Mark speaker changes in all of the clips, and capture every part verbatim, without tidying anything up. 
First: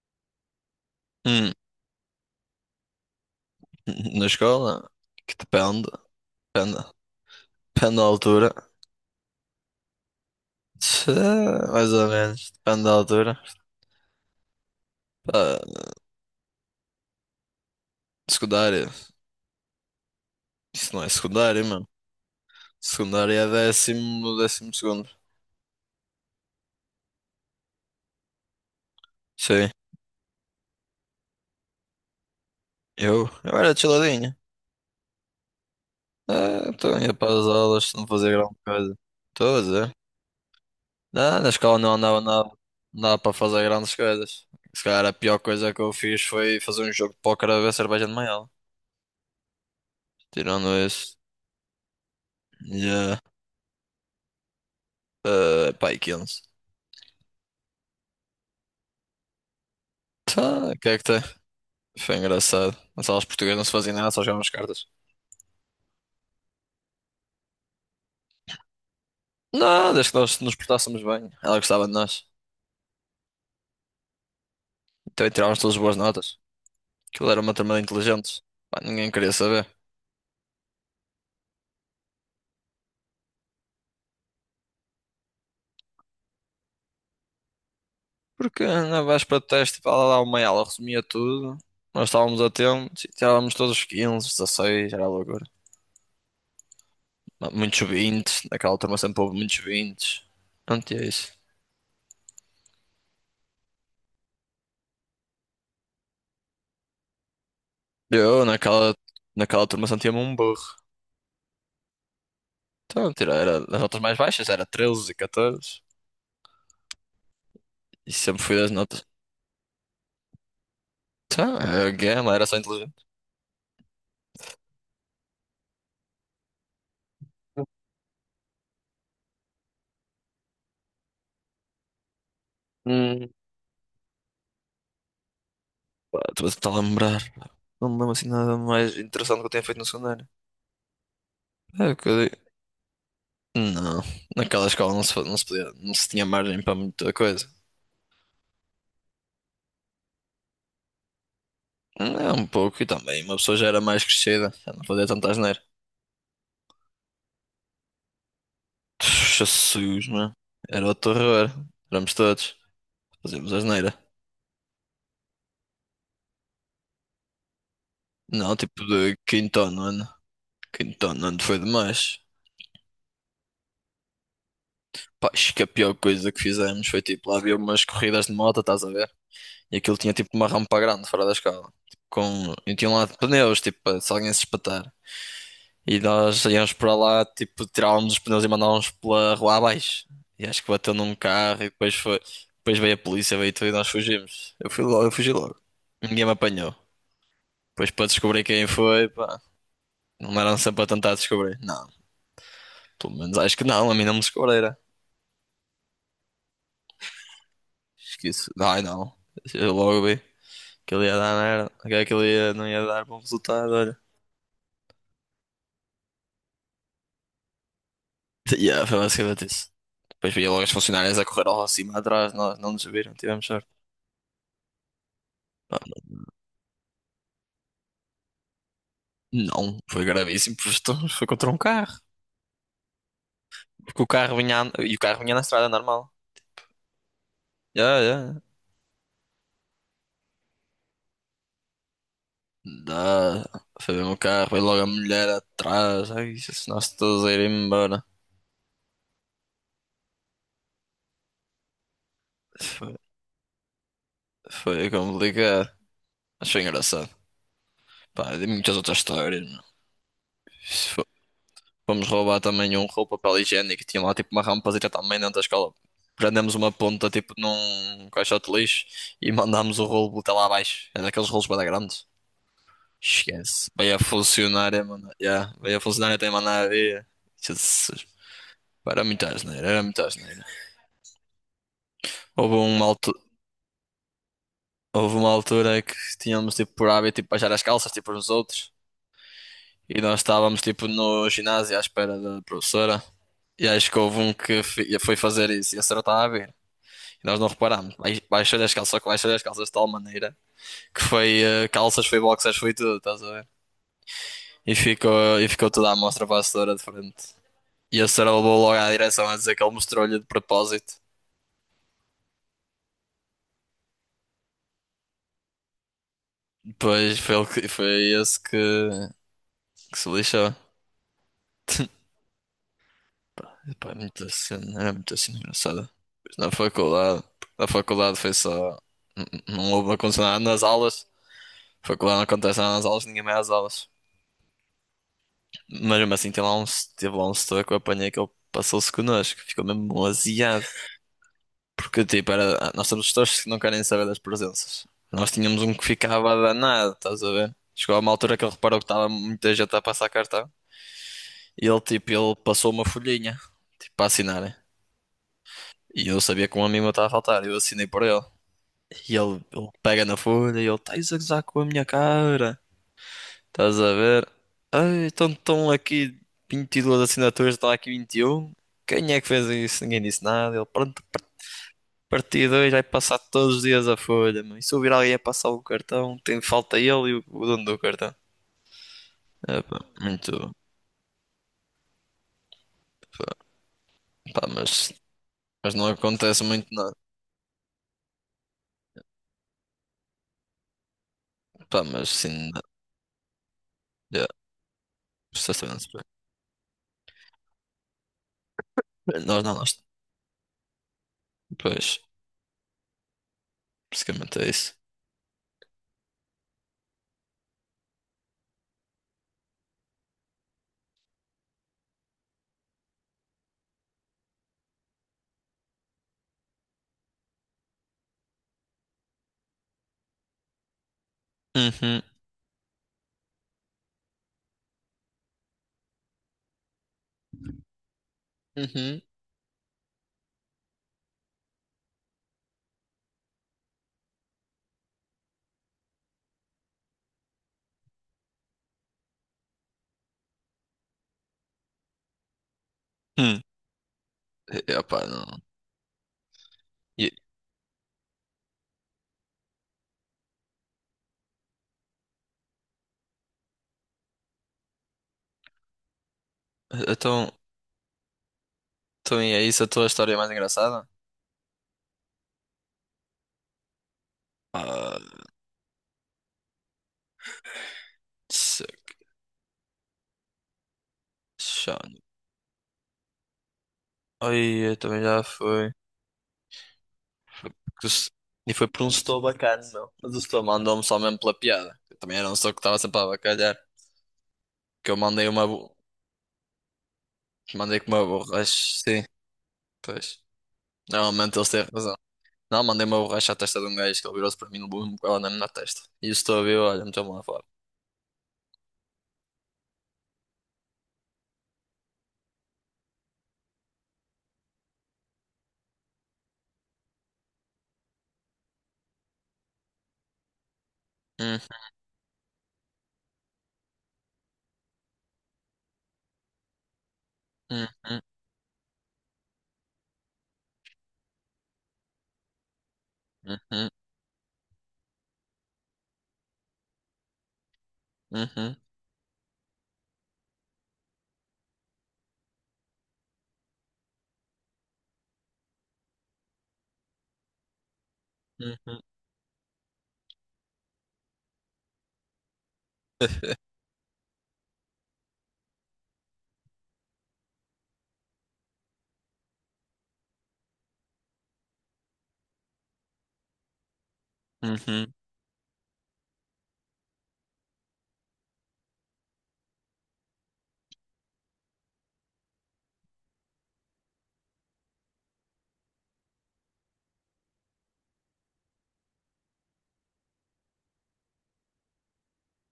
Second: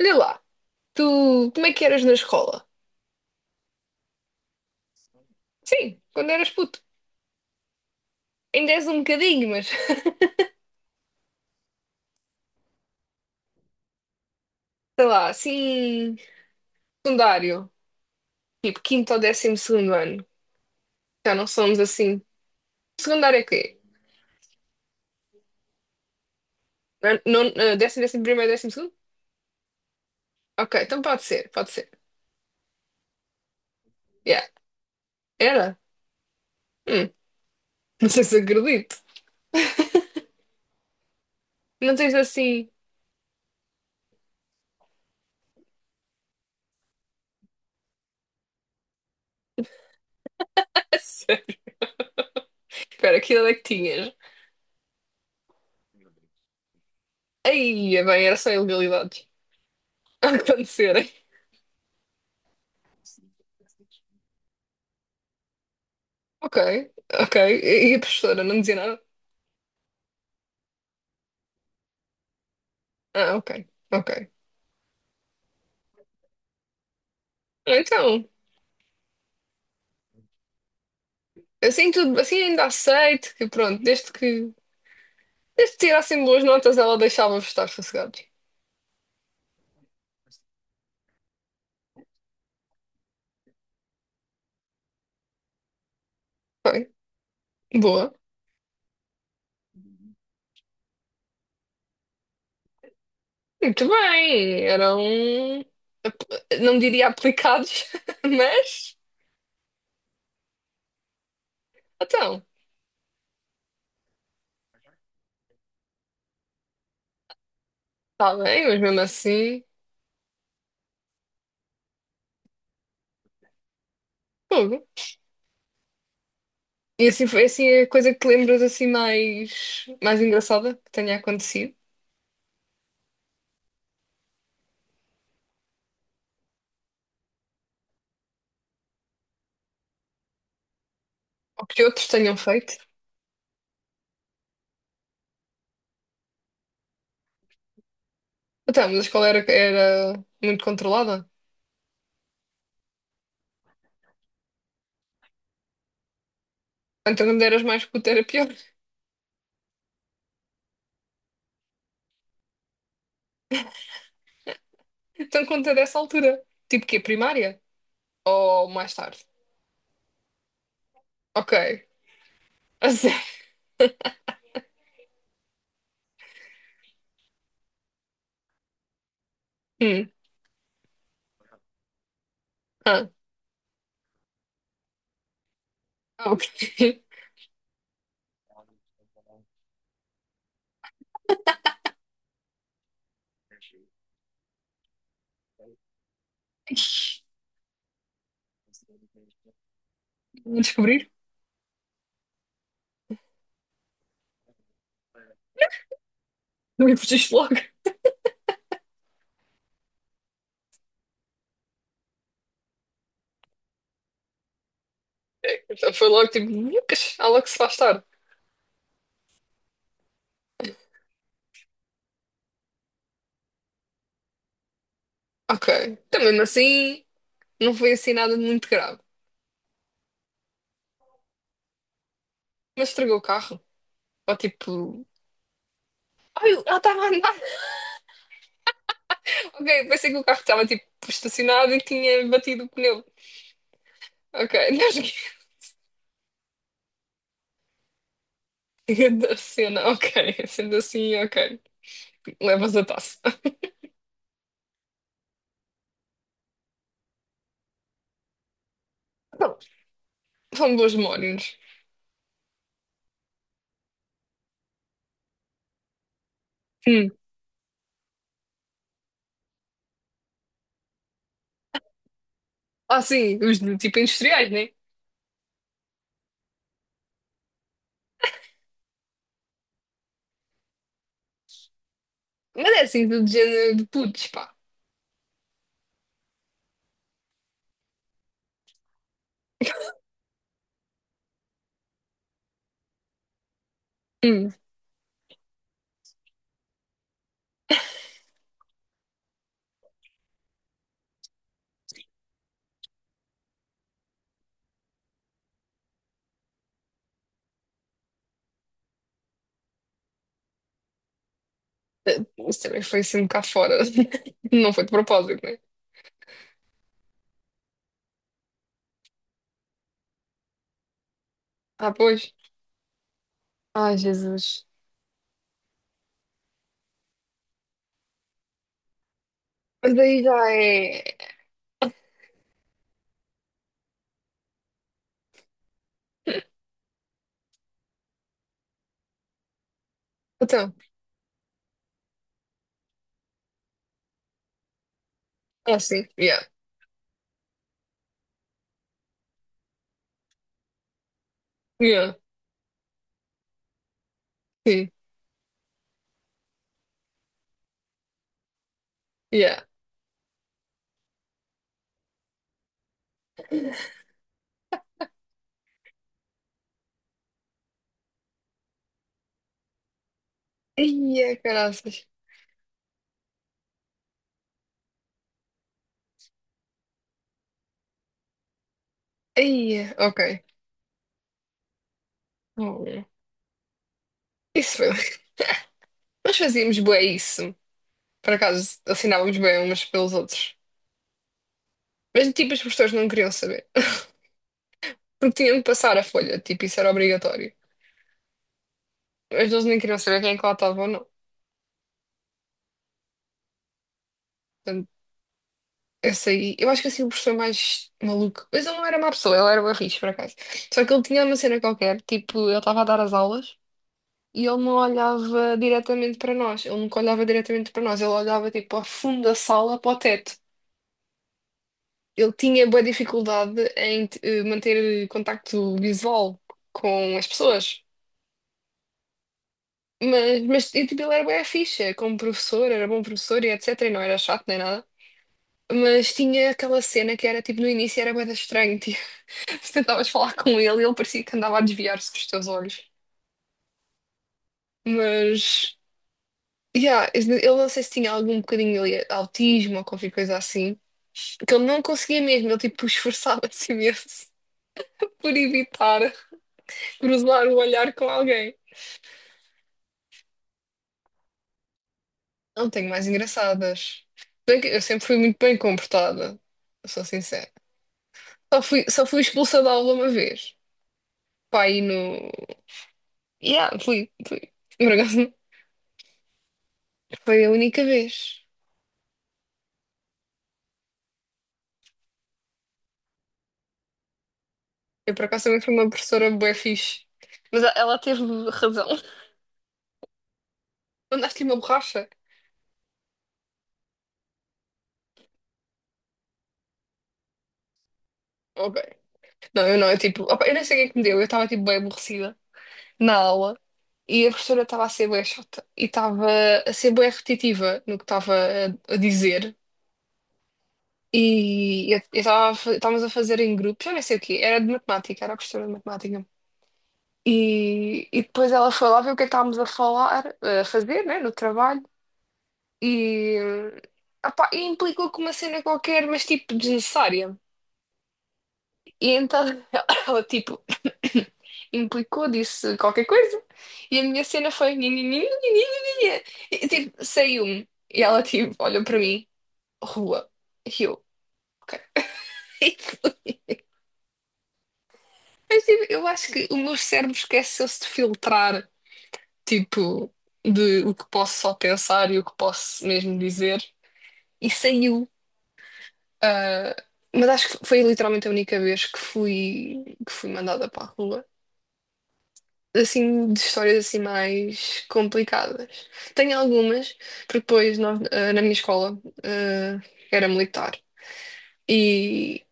Speaker 1: Olha lá, tu
Speaker 2: Hum.
Speaker 1: como é que eras na escola?
Speaker 2: Na escola? Que depende.
Speaker 1: Sim, quando eras
Speaker 2: Depende,
Speaker 1: puto.
Speaker 2: depende da altura.
Speaker 1: Ainda és um bocadinho, mas
Speaker 2: Tchê, mais ou menos. Depende da altura.
Speaker 1: sei lá,
Speaker 2: Pá,
Speaker 1: assim, secundário, tipo
Speaker 2: secundária.
Speaker 1: quinto ou décimo segundo ano.
Speaker 2: Isso não é
Speaker 1: Já não
Speaker 2: secundária,
Speaker 1: somos
Speaker 2: mano.
Speaker 1: assim.
Speaker 2: Secundária
Speaker 1: Secundário é
Speaker 2: é
Speaker 1: quê?
Speaker 2: décimo, décimo segundo.
Speaker 1: Não, não- eh, décimo, décimo primeiro, décimo segundo?
Speaker 2: Sim.
Speaker 1: Ok, então pode ser, pode ser.
Speaker 2: Eu? Eu era chiladinho.
Speaker 1: Yeah. Era?
Speaker 2: Ah, então ia
Speaker 1: Hum,
Speaker 2: para as aulas, não
Speaker 1: não sei
Speaker 2: fazia
Speaker 1: se
Speaker 2: grande
Speaker 1: acredito.
Speaker 2: coisa. Estou a dizer. Ah, na escola não
Speaker 1: Não tens
Speaker 2: andava nada.
Speaker 1: assim.
Speaker 2: Não dava para fazer grandes coisas. Se calhar a pior coisa que eu fiz foi fazer um jogo de póquer a ver cerveja de manhã. Tirando isso.
Speaker 1: Espera, aquilo é que tinhas.
Speaker 2: Uh, pá, e quinze.
Speaker 1: Aí, é bem, era só ilegalidades a
Speaker 2: Tá, o que é que
Speaker 1: acontecerem.
Speaker 2: tem? Foi engraçado. As aulas portuguesas não se faziam nada, só jogavam as cartas.
Speaker 1: Ok, ok. E a professora não dizia nada?
Speaker 2: Não, desde que nós nos portássemos bem. Ela gostava de nós.
Speaker 1: Ah, ok, ok.
Speaker 2: Então tirávamos todas as boas notas. Aquilo era uma turma
Speaker 1: Ah,
Speaker 2: de
Speaker 1: então,
Speaker 2: inteligentes. Pá, ninguém queria saber.
Speaker 1: assim tudo, assim ainda aceito que pronto, desde que desde que tirassem boas notas, ela deixava-vos estar sossegados.
Speaker 2: Porque na véspera do teste, pá, ela dava uma aula, resumia tudo. Nós estávamos atentos e tirávamos todos os quinze, dezesseis, era loucura.
Speaker 1: Bem,
Speaker 2: M- Muitos
Speaker 1: boa.
Speaker 2: vinte, naquela turma sempre houve muitos vinte. Não tinha isso.
Speaker 1: Muito bem, eram ap- não diria aplicados,
Speaker 2: Eu, naquela,
Speaker 1: mas
Speaker 2: naquela turma sentia-me um burro.
Speaker 1: então,
Speaker 2: Então, tira, era das notas mais baixas, era treze, catorze, e
Speaker 1: está
Speaker 2: sempre fui
Speaker 1: bem,
Speaker 2: das
Speaker 1: mas mesmo
Speaker 2: notas.
Speaker 1: assim,
Speaker 2: Então, a gama era só inteligente.
Speaker 1: fogo. E assim foi assim é a coisa que te lembras assim mais, mais engraçada que tenha acontecido,
Speaker 2: Hum. Pá, estou a tentar lembrar. Não me lembro assim nada mais interessante que eu tenha feito no secundário.
Speaker 1: ou que
Speaker 2: É o que
Speaker 1: outros
Speaker 2: eu
Speaker 1: tenham
Speaker 2: digo.
Speaker 1: feito.
Speaker 2: Não, naquela escola não se, fa- não se podia, não se tinha margem para muita coisa.
Speaker 1: Então, mas a escola era, era muito controlada.
Speaker 2: É um pouco, e também uma pessoa já era mais crescida, já não fazia tanta asneira.
Speaker 1: Então, quando eras mais puto era pior.
Speaker 2: Jesus, mano. Era o terror. Éramos todos. Fazíamos asneira.
Speaker 1: Então conta dessa altura. Tipo que primária?
Speaker 2: Não,
Speaker 1: Ou
Speaker 2: tipo
Speaker 1: mais
Speaker 2: de
Speaker 1: tarde?
Speaker 2: quinto ano. Quinto ano
Speaker 1: Ok.
Speaker 2: foi demais.
Speaker 1: A sério?
Speaker 2: Pá, acho que a pior coisa que fizemos foi tipo, lá havia umas corridas de moto, estás a ver? E aquilo
Speaker 1: Hum.
Speaker 2: tinha tipo uma rampa grande fora da escala. Tipo, com... E tinha lá
Speaker 1: Ah,
Speaker 2: pneus, tipo, para se alguém se espatar. E nós íamos para
Speaker 1: ok.
Speaker 2: lá, tipo, tirávamos os pneus e mandávamos pela rua abaixo. E acho que bateu num carro e depois foi. Depois veio a polícia, veio tudo e nós fugimos. Eu fui logo, eu fugi logo. Ninguém me apanhou. Depois para descobrir quem foi, pá, não eram
Speaker 1: Vou
Speaker 2: sempre a
Speaker 1: descobrir?
Speaker 2: tentar descobrir. Não, pelo menos acho que não, a mim não me descobriram.
Speaker 1: Não me fugiste logo.
Speaker 2: Acho que isso. Ai não, eu logo vi. Aquilo ia dar merda. Aquilo ia, não ia dar bom resultado, olha.
Speaker 1: Então foi logo tipo, Lucas, há logo que se faz tarde.
Speaker 2: Yeah, foi basicamente isso. Depois via logo as funcionárias a correr ao cima atrás, nós não nos viram, tivemos sorte.
Speaker 1: Ok.
Speaker 2: Pá,
Speaker 1: Então mesmo assim, não foi assim nada de muito grave.
Speaker 2: não, foi gravíssimo, porque estamos- foi contra um carro.
Speaker 1: Mas estragou o carro.
Speaker 2: Porque o carro
Speaker 1: Ou
Speaker 2: vinha, a- e o
Speaker 1: tipo.
Speaker 2: carro vinha na estrada normal.
Speaker 1: Ai, ela estava a andar.
Speaker 2: Yeah, yeah.
Speaker 1: Ok, pensei que o carro estava tipo estacionado e tinha batido o pneu.
Speaker 2: Dá, foi mesmo o carro,
Speaker 1: Ok,
Speaker 2: foi logo a
Speaker 1: não
Speaker 2: mulher atrás, ai, se nós todos a ir embora.
Speaker 1: da cena. Ok, sendo assim, ok. Levas a
Speaker 2: Foi,
Speaker 1: taça.
Speaker 2: foi complicado, mas foi engraçado. Pá, de muitas outras histórias, meu.
Speaker 1: São bons
Speaker 2: Isso.
Speaker 1: mornos.
Speaker 2: Fomos roubar também um rolo de papel higiênico. Tinha lá tipo uma rampazita também dentro da escola. Prendemos uma ponta
Speaker 1: Hum.
Speaker 2: tipo num caixote de lixo e mandámos o rolo até lá abaixo. Era daqueles rolos bem grandes.
Speaker 1: Ah, sim, os
Speaker 2: Esquece.
Speaker 1: de
Speaker 2: Veio a
Speaker 1: tipo industriais, né?
Speaker 2: funcionária, mano. Yeah. Veio a funcionária até mandar a ver. Jesus. Pá, era muita asneira, era muita asneira. Houve
Speaker 1: Mas é
Speaker 2: uma
Speaker 1: assim,
Speaker 2: altura,
Speaker 1: do género de putos, pá.
Speaker 2: houve uma altura que tínhamos tipo por hábito tipo, baixar as calças tipo uns aos outros. E nós estávamos tipo no ginásio à espera da professora. E acho que houve um
Speaker 1: Hum.
Speaker 2: que fi- foi fazer isso e a senhora estava a ver. E nós não reparámos. Bai- Baixou-lhe as calças, só que baixou-lhe as calças de tal maneira que foi eh, calças, foi boxers, foi tudo, estás a ver? E ficou, e ficou toda a mostra para a senhora de frente. E a senhora levou logo à direção a dizer que ele mostrou-lhe de propósito.
Speaker 1: Eh, Isso também foi assim um bocado fora. Não foi de propósito, né?
Speaker 2: Depois foi, ele que, foi esse que, que se lixou.
Speaker 1: Ah, pois.
Speaker 2: Pá, pá, é
Speaker 1: Ai,
Speaker 2: muito assim,
Speaker 1: Jesus.
Speaker 2: era muito assim engraçado. Pois. Na faculdade, na faculdade foi só. n- n- Não houve não
Speaker 1: Mas daí
Speaker 2: aconteceu
Speaker 1: já
Speaker 2: nada nas
Speaker 1: é.
Speaker 2: aulas. Faculdade não acontece nada nas aulas, ninguém vai às aulas. Mas mesmo assim, tem lá um, teve lá um setor que eu apanhei que ele passou-se connosco, ficou mesmo aziado.
Speaker 1: Então,
Speaker 2: Porque, tipo, era, nós temos setores que não querem saber das presenças. Nós tínhamos um
Speaker 1: ah,
Speaker 2: que
Speaker 1: sim.
Speaker 2: ficava
Speaker 1: Yeah.
Speaker 2: danado, estás a ver? Chegou a uma altura que ele reparou que estava muita gente a passar cartão, e ele, tipo,
Speaker 1: Yeah.
Speaker 2: ele passou uma folhinha, tipo, para assinarem.
Speaker 1: Sim.
Speaker 2: E eu sabia que um amigo meu estava a faltar, eu assinei por ele. E ele,
Speaker 1: Yeah.
Speaker 2: ele pega na folha e ele, estás a gozar com a minha cara. Estás a ver? Ai, então estão aqui vinte e duas assinaturas, está aqui vinte e um. Quem é que fez isso? Ninguém disse nada. Ele, pronto, par-
Speaker 1: Ia, caraças.
Speaker 2: partido dois vai passar todos os dias a folha. Mano. E se ouvir alguém a passar o cartão, tem falta ele e o, o dono do cartão. É, pá,
Speaker 1: Ia, ok.
Speaker 2: muito.
Speaker 1: Oh, yeah.
Speaker 2: Pá, pá,
Speaker 1: Isso
Speaker 2: mas,
Speaker 1: foi.
Speaker 2: mas não
Speaker 1: Nós
Speaker 2: acontece muito
Speaker 1: fazíamos
Speaker 2: nada.
Speaker 1: bué isso. Por acaso, assinávamos bem umas pelos outros.
Speaker 2: Pá, mas
Speaker 1: Mas
Speaker 2: sim,
Speaker 1: tipo,
Speaker 2: na-
Speaker 1: as pessoas não queriam saber.
Speaker 2: já,
Speaker 1: Porque tinham
Speaker 2: vocês
Speaker 1: de
Speaker 2: também não se
Speaker 1: passar a folha, tipo, isso era obrigatório.
Speaker 2: preocupem. Nós
Speaker 1: Mas
Speaker 2: não,
Speaker 1: eles nem
Speaker 2: nós.
Speaker 1: queriam saber quem é que lá estava ou não.
Speaker 2: Pois, basicamente é isso.
Speaker 1: Portanto, essa aí, eu acho que assim o professor mais maluco, mas ele não era má pessoa, ele era barris, por acaso. Só que ele tinha uma cena qualquer, tipo, ele estava a dar as aulas e ele não olhava diretamente para nós, ele nunca olhava diretamente para nós, ele olhava tipo ao fundo da sala para o teto.
Speaker 2: Uhum,
Speaker 1: Ele tinha boa dificuldade em eh, manter contacto visual com as pessoas.
Speaker 2: uhum,
Speaker 1: Mas, mas e, tipo, ele era bué ficha como professor, era bom professor e et cetera. E não era chato nem nada. Mas tinha aquela cena que era tipo no início era bem estranho, tipo, se tentavas falar com ele, ele parecia que andava a desviar-se dos teus olhos.
Speaker 2: hum. E, opá, não.
Speaker 1: Mas, yeah,
Speaker 2: E,
Speaker 1: eu não sei se tinha algum bocadinho ali, autismo ou qualquer coisa assim, que ele não conseguia mesmo, ele tipo esforçava-se imenso por evitar
Speaker 2: então,
Speaker 1: cruzar o olhar com alguém.
Speaker 2: então e é isso a tua história mais engraçada?
Speaker 1: Não tenho mais engraçadas. Bem que eu
Speaker 2: Ah,
Speaker 1: sempre fui muito bem comportada, sou sincera. Só fui, só fui expulsa da aula uma vez. Pai,
Speaker 2: Cristiano.
Speaker 1: no. Yeah, fui, fui.
Speaker 2: Ai, eu
Speaker 1: Por
Speaker 2: também já
Speaker 1: acaso,
Speaker 2: foi.
Speaker 1: foi a única vez.
Speaker 2: E foi por um setor bacana, meu. Mas o setor mandou-me só mesmo pela piada. Eu também era um setor que estava sempre a bacalhar. Que eu
Speaker 1: Eu, por
Speaker 2: mandei
Speaker 1: acaso,
Speaker 2: uma.
Speaker 1: também fui
Speaker 2: bo-
Speaker 1: uma professora bué fixe. Mas a-
Speaker 2: Mandei com
Speaker 1: ela
Speaker 2: uma
Speaker 1: teve
Speaker 2: borracha.
Speaker 1: razão.
Speaker 2: Sim, pois. Normalmente
Speaker 1: Mandaste-lhe
Speaker 2: eles
Speaker 1: uma
Speaker 2: têm razão.
Speaker 1: borracha?
Speaker 2: Não, mandei uma borracha à testa de um gajo que ele virou-se para mim no levou-me com ela na na testa. E o setor viu, olha, meteu-me lá fora.
Speaker 1: Ok. Não, eu não. Eu, tipo, opa, eu nem sei o que é que me deu. Eu estava, tipo, bem aborrecida na aula. E a professora estava a ser bué chata. E estava a ser bué repetitiva no que estava a, a dizer.
Speaker 2: Hum,
Speaker 1: E eu eu estava, a fa- estávamos a fazer em grupo. Já nem sei o quê. Era de matemática. Era a professora de matemática.
Speaker 2: hum, hum,
Speaker 1: E, e depois ela foi lá ver o que é que estávamos a falar, a fazer, né, no trabalho. E,
Speaker 2: uhum,
Speaker 1: opá, e implicou com uma cena qualquer, mas tipo desnecessária.
Speaker 2: uhum,
Speaker 1: E então ela tipo implicou, disse qualquer coisa. E a minha cena foi nhi, nhi, nhi, nhi, nhi, nhi, nhi. E tipo, saiu-me. E ela tipo
Speaker 2: uhum,
Speaker 1: olhou para mim, rua. E eu, ok. Mas tipo, eu acho que o meu cérebro esqueceu-se de filtrar, tipo, de o que posso só pensar e o que posso mesmo dizer. E
Speaker 2: uhum,
Speaker 1: saiu. Ah, mas acho que foi literalmente a única vez que fui, que fui mandada para a rua. Assim, de histórias assim mais complicadas. Tenho algumas, porque depois nós, ah, na minha escola, ah, era militar. E,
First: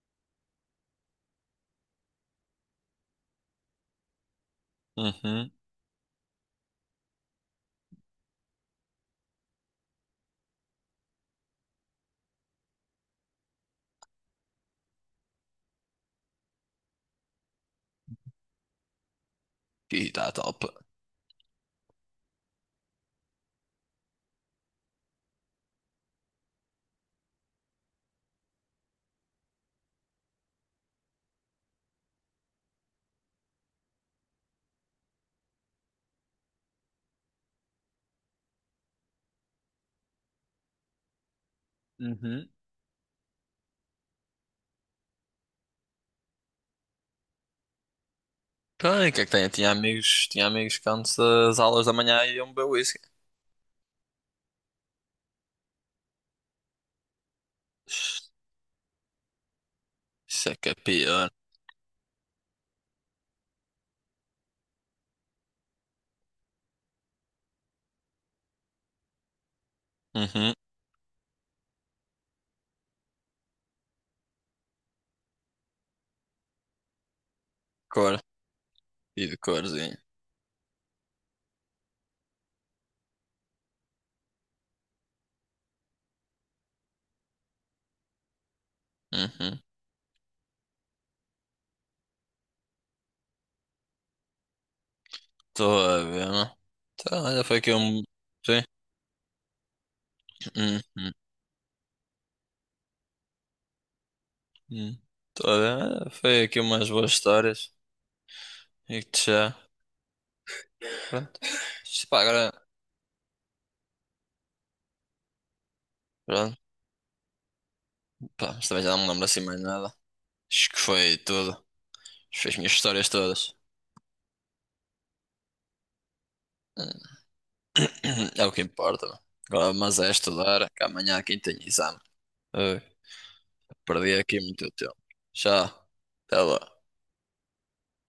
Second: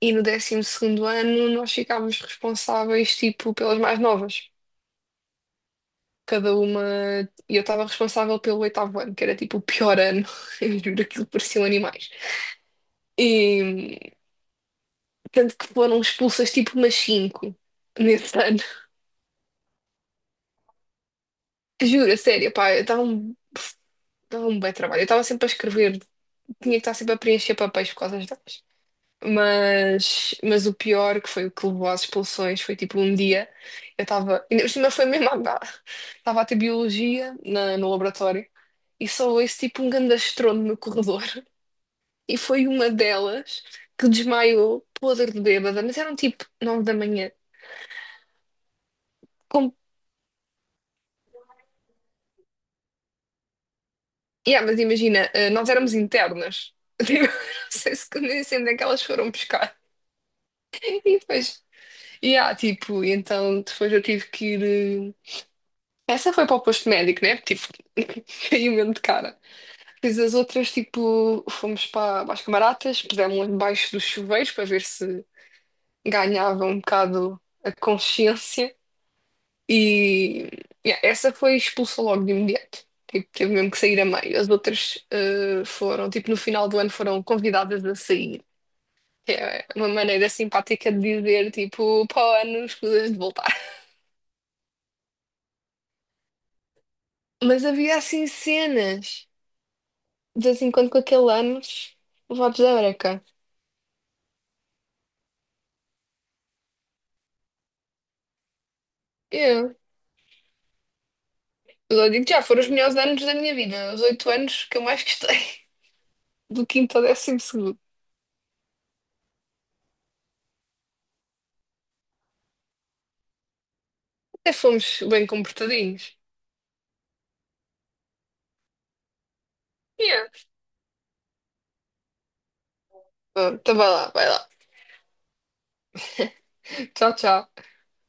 Speaker 1: e no décimo segundo ano nós ficávamos responsáveis, tipo, pelas mais novas.
Speaker 2: uhum.
Speaker 1: Cada uma... E eu estava responsável pelo oitavo ano, que era tipo o pior ano. Eu juro, aquilo pareciam animais. E tanto que foram expulsas tipo umas cinco nesse ano.
Speaker 2: E tá top.
Speaker 1: Juro, a sério, pá, eu dava um, dava um bem trabalho. Eu estava sempre a escrever, tinha que estar sempre a preencher papéis por causa das datas. Mas, mas o pior, que foi o que levou às expulsões, foi tipo um dia, eu estava, ainda por cima foi mesmo, estava a ter biologia na, no laboratório e só ouço tipo um grande estrondo no corredor. E foi uma delas que desmaiou, podre de bêbada, mas eram tipo nove da manhã.
Speaker 2: Tem, o que é que tem? Tinha amigos, tinha amigos que antes das aulas da manhã iam beber whisky.
Speaker 1: Yeah, mas imagina, eh, nós éramos internas. Tipo, não sei se nem sei onde é que elas foram buscar.
Speaker 2: Isso é que é
Speaker 1: E
Speaker 2: pior.
Speaker 1: depois, yeah, tipo, e então depois eu tive que ir. eh, Essa foi para o posto médico, né? Tipo, caiu mesmo de cara. Depois as
Speaker 2: Uhum.
Speaker 1: outras, tipo, fomos para, para as camaratas, pusemos debaixo dos chuveiros para ver se ganhava um bocado a
Speaker 2: Cor.
Speaker 1: consciência.
Speaker 2: E de corzinho.
Speaker 1: E yeah, essa foi expulsa logo de imediato. Tipo, teve mesmo que sair a meio. As outras eh, foram, tipo, no final do ano foram convidadas a sair.
Speaker 2: Uhum.
Speaker 1: É uma maneira simpática de dizer, tipo, para o ano escusas de voltar.
Speaker 2: Estou a ver, não? Então, olha, foi
Speaker 1: Mas
Speaker 2: aqui
Speaker 1: havia
Speaker 2: um.
Speaker 1: assim
Speaker 2: Sim.
Speaker 1: cenas, de vez em quando com
Speaker 2: Uhum.
Speaker 1: aquele anos, levados à breca.
Speaker 2: Uhum. Estou a ver. Olha, foi aqui umas boas histórias. E que já.
Speaker 1: Eu,
Speaker 2: Pronto. Isto,
Speaker 1: eu
Speaker 2: pá,
Speaker 1: digo que já
Speaker 2: agora.
Speaker 1: foram os melhores anos da minha vida, os oito anos que eu mais gostei,
Speaker 2: Pronto.
Speaker 1: do quinto ao décimo segundo.
Speaker 2: Pá, mas também já não me lembro assim mais nada. Acho que foi tudo. Fez minhas histórias todas.
Speaker 1: Até fomos bem comportadinhos.
Speaker 2: Hum. É o que importa, não? Agora, mas é
Speaker 1: Yeah.
Speaker 2: estudar, que amanhã aqui tem exame.
Speaker 1: Bom, então vai lá,
Speaker 2: Perdi
Speaker 1: vai
Speaker 2: aqui
Speaker 1: lá.
Speaker 2: muito tempo. Tchau. Até lá.
Speaker 1: Tchau, tchau.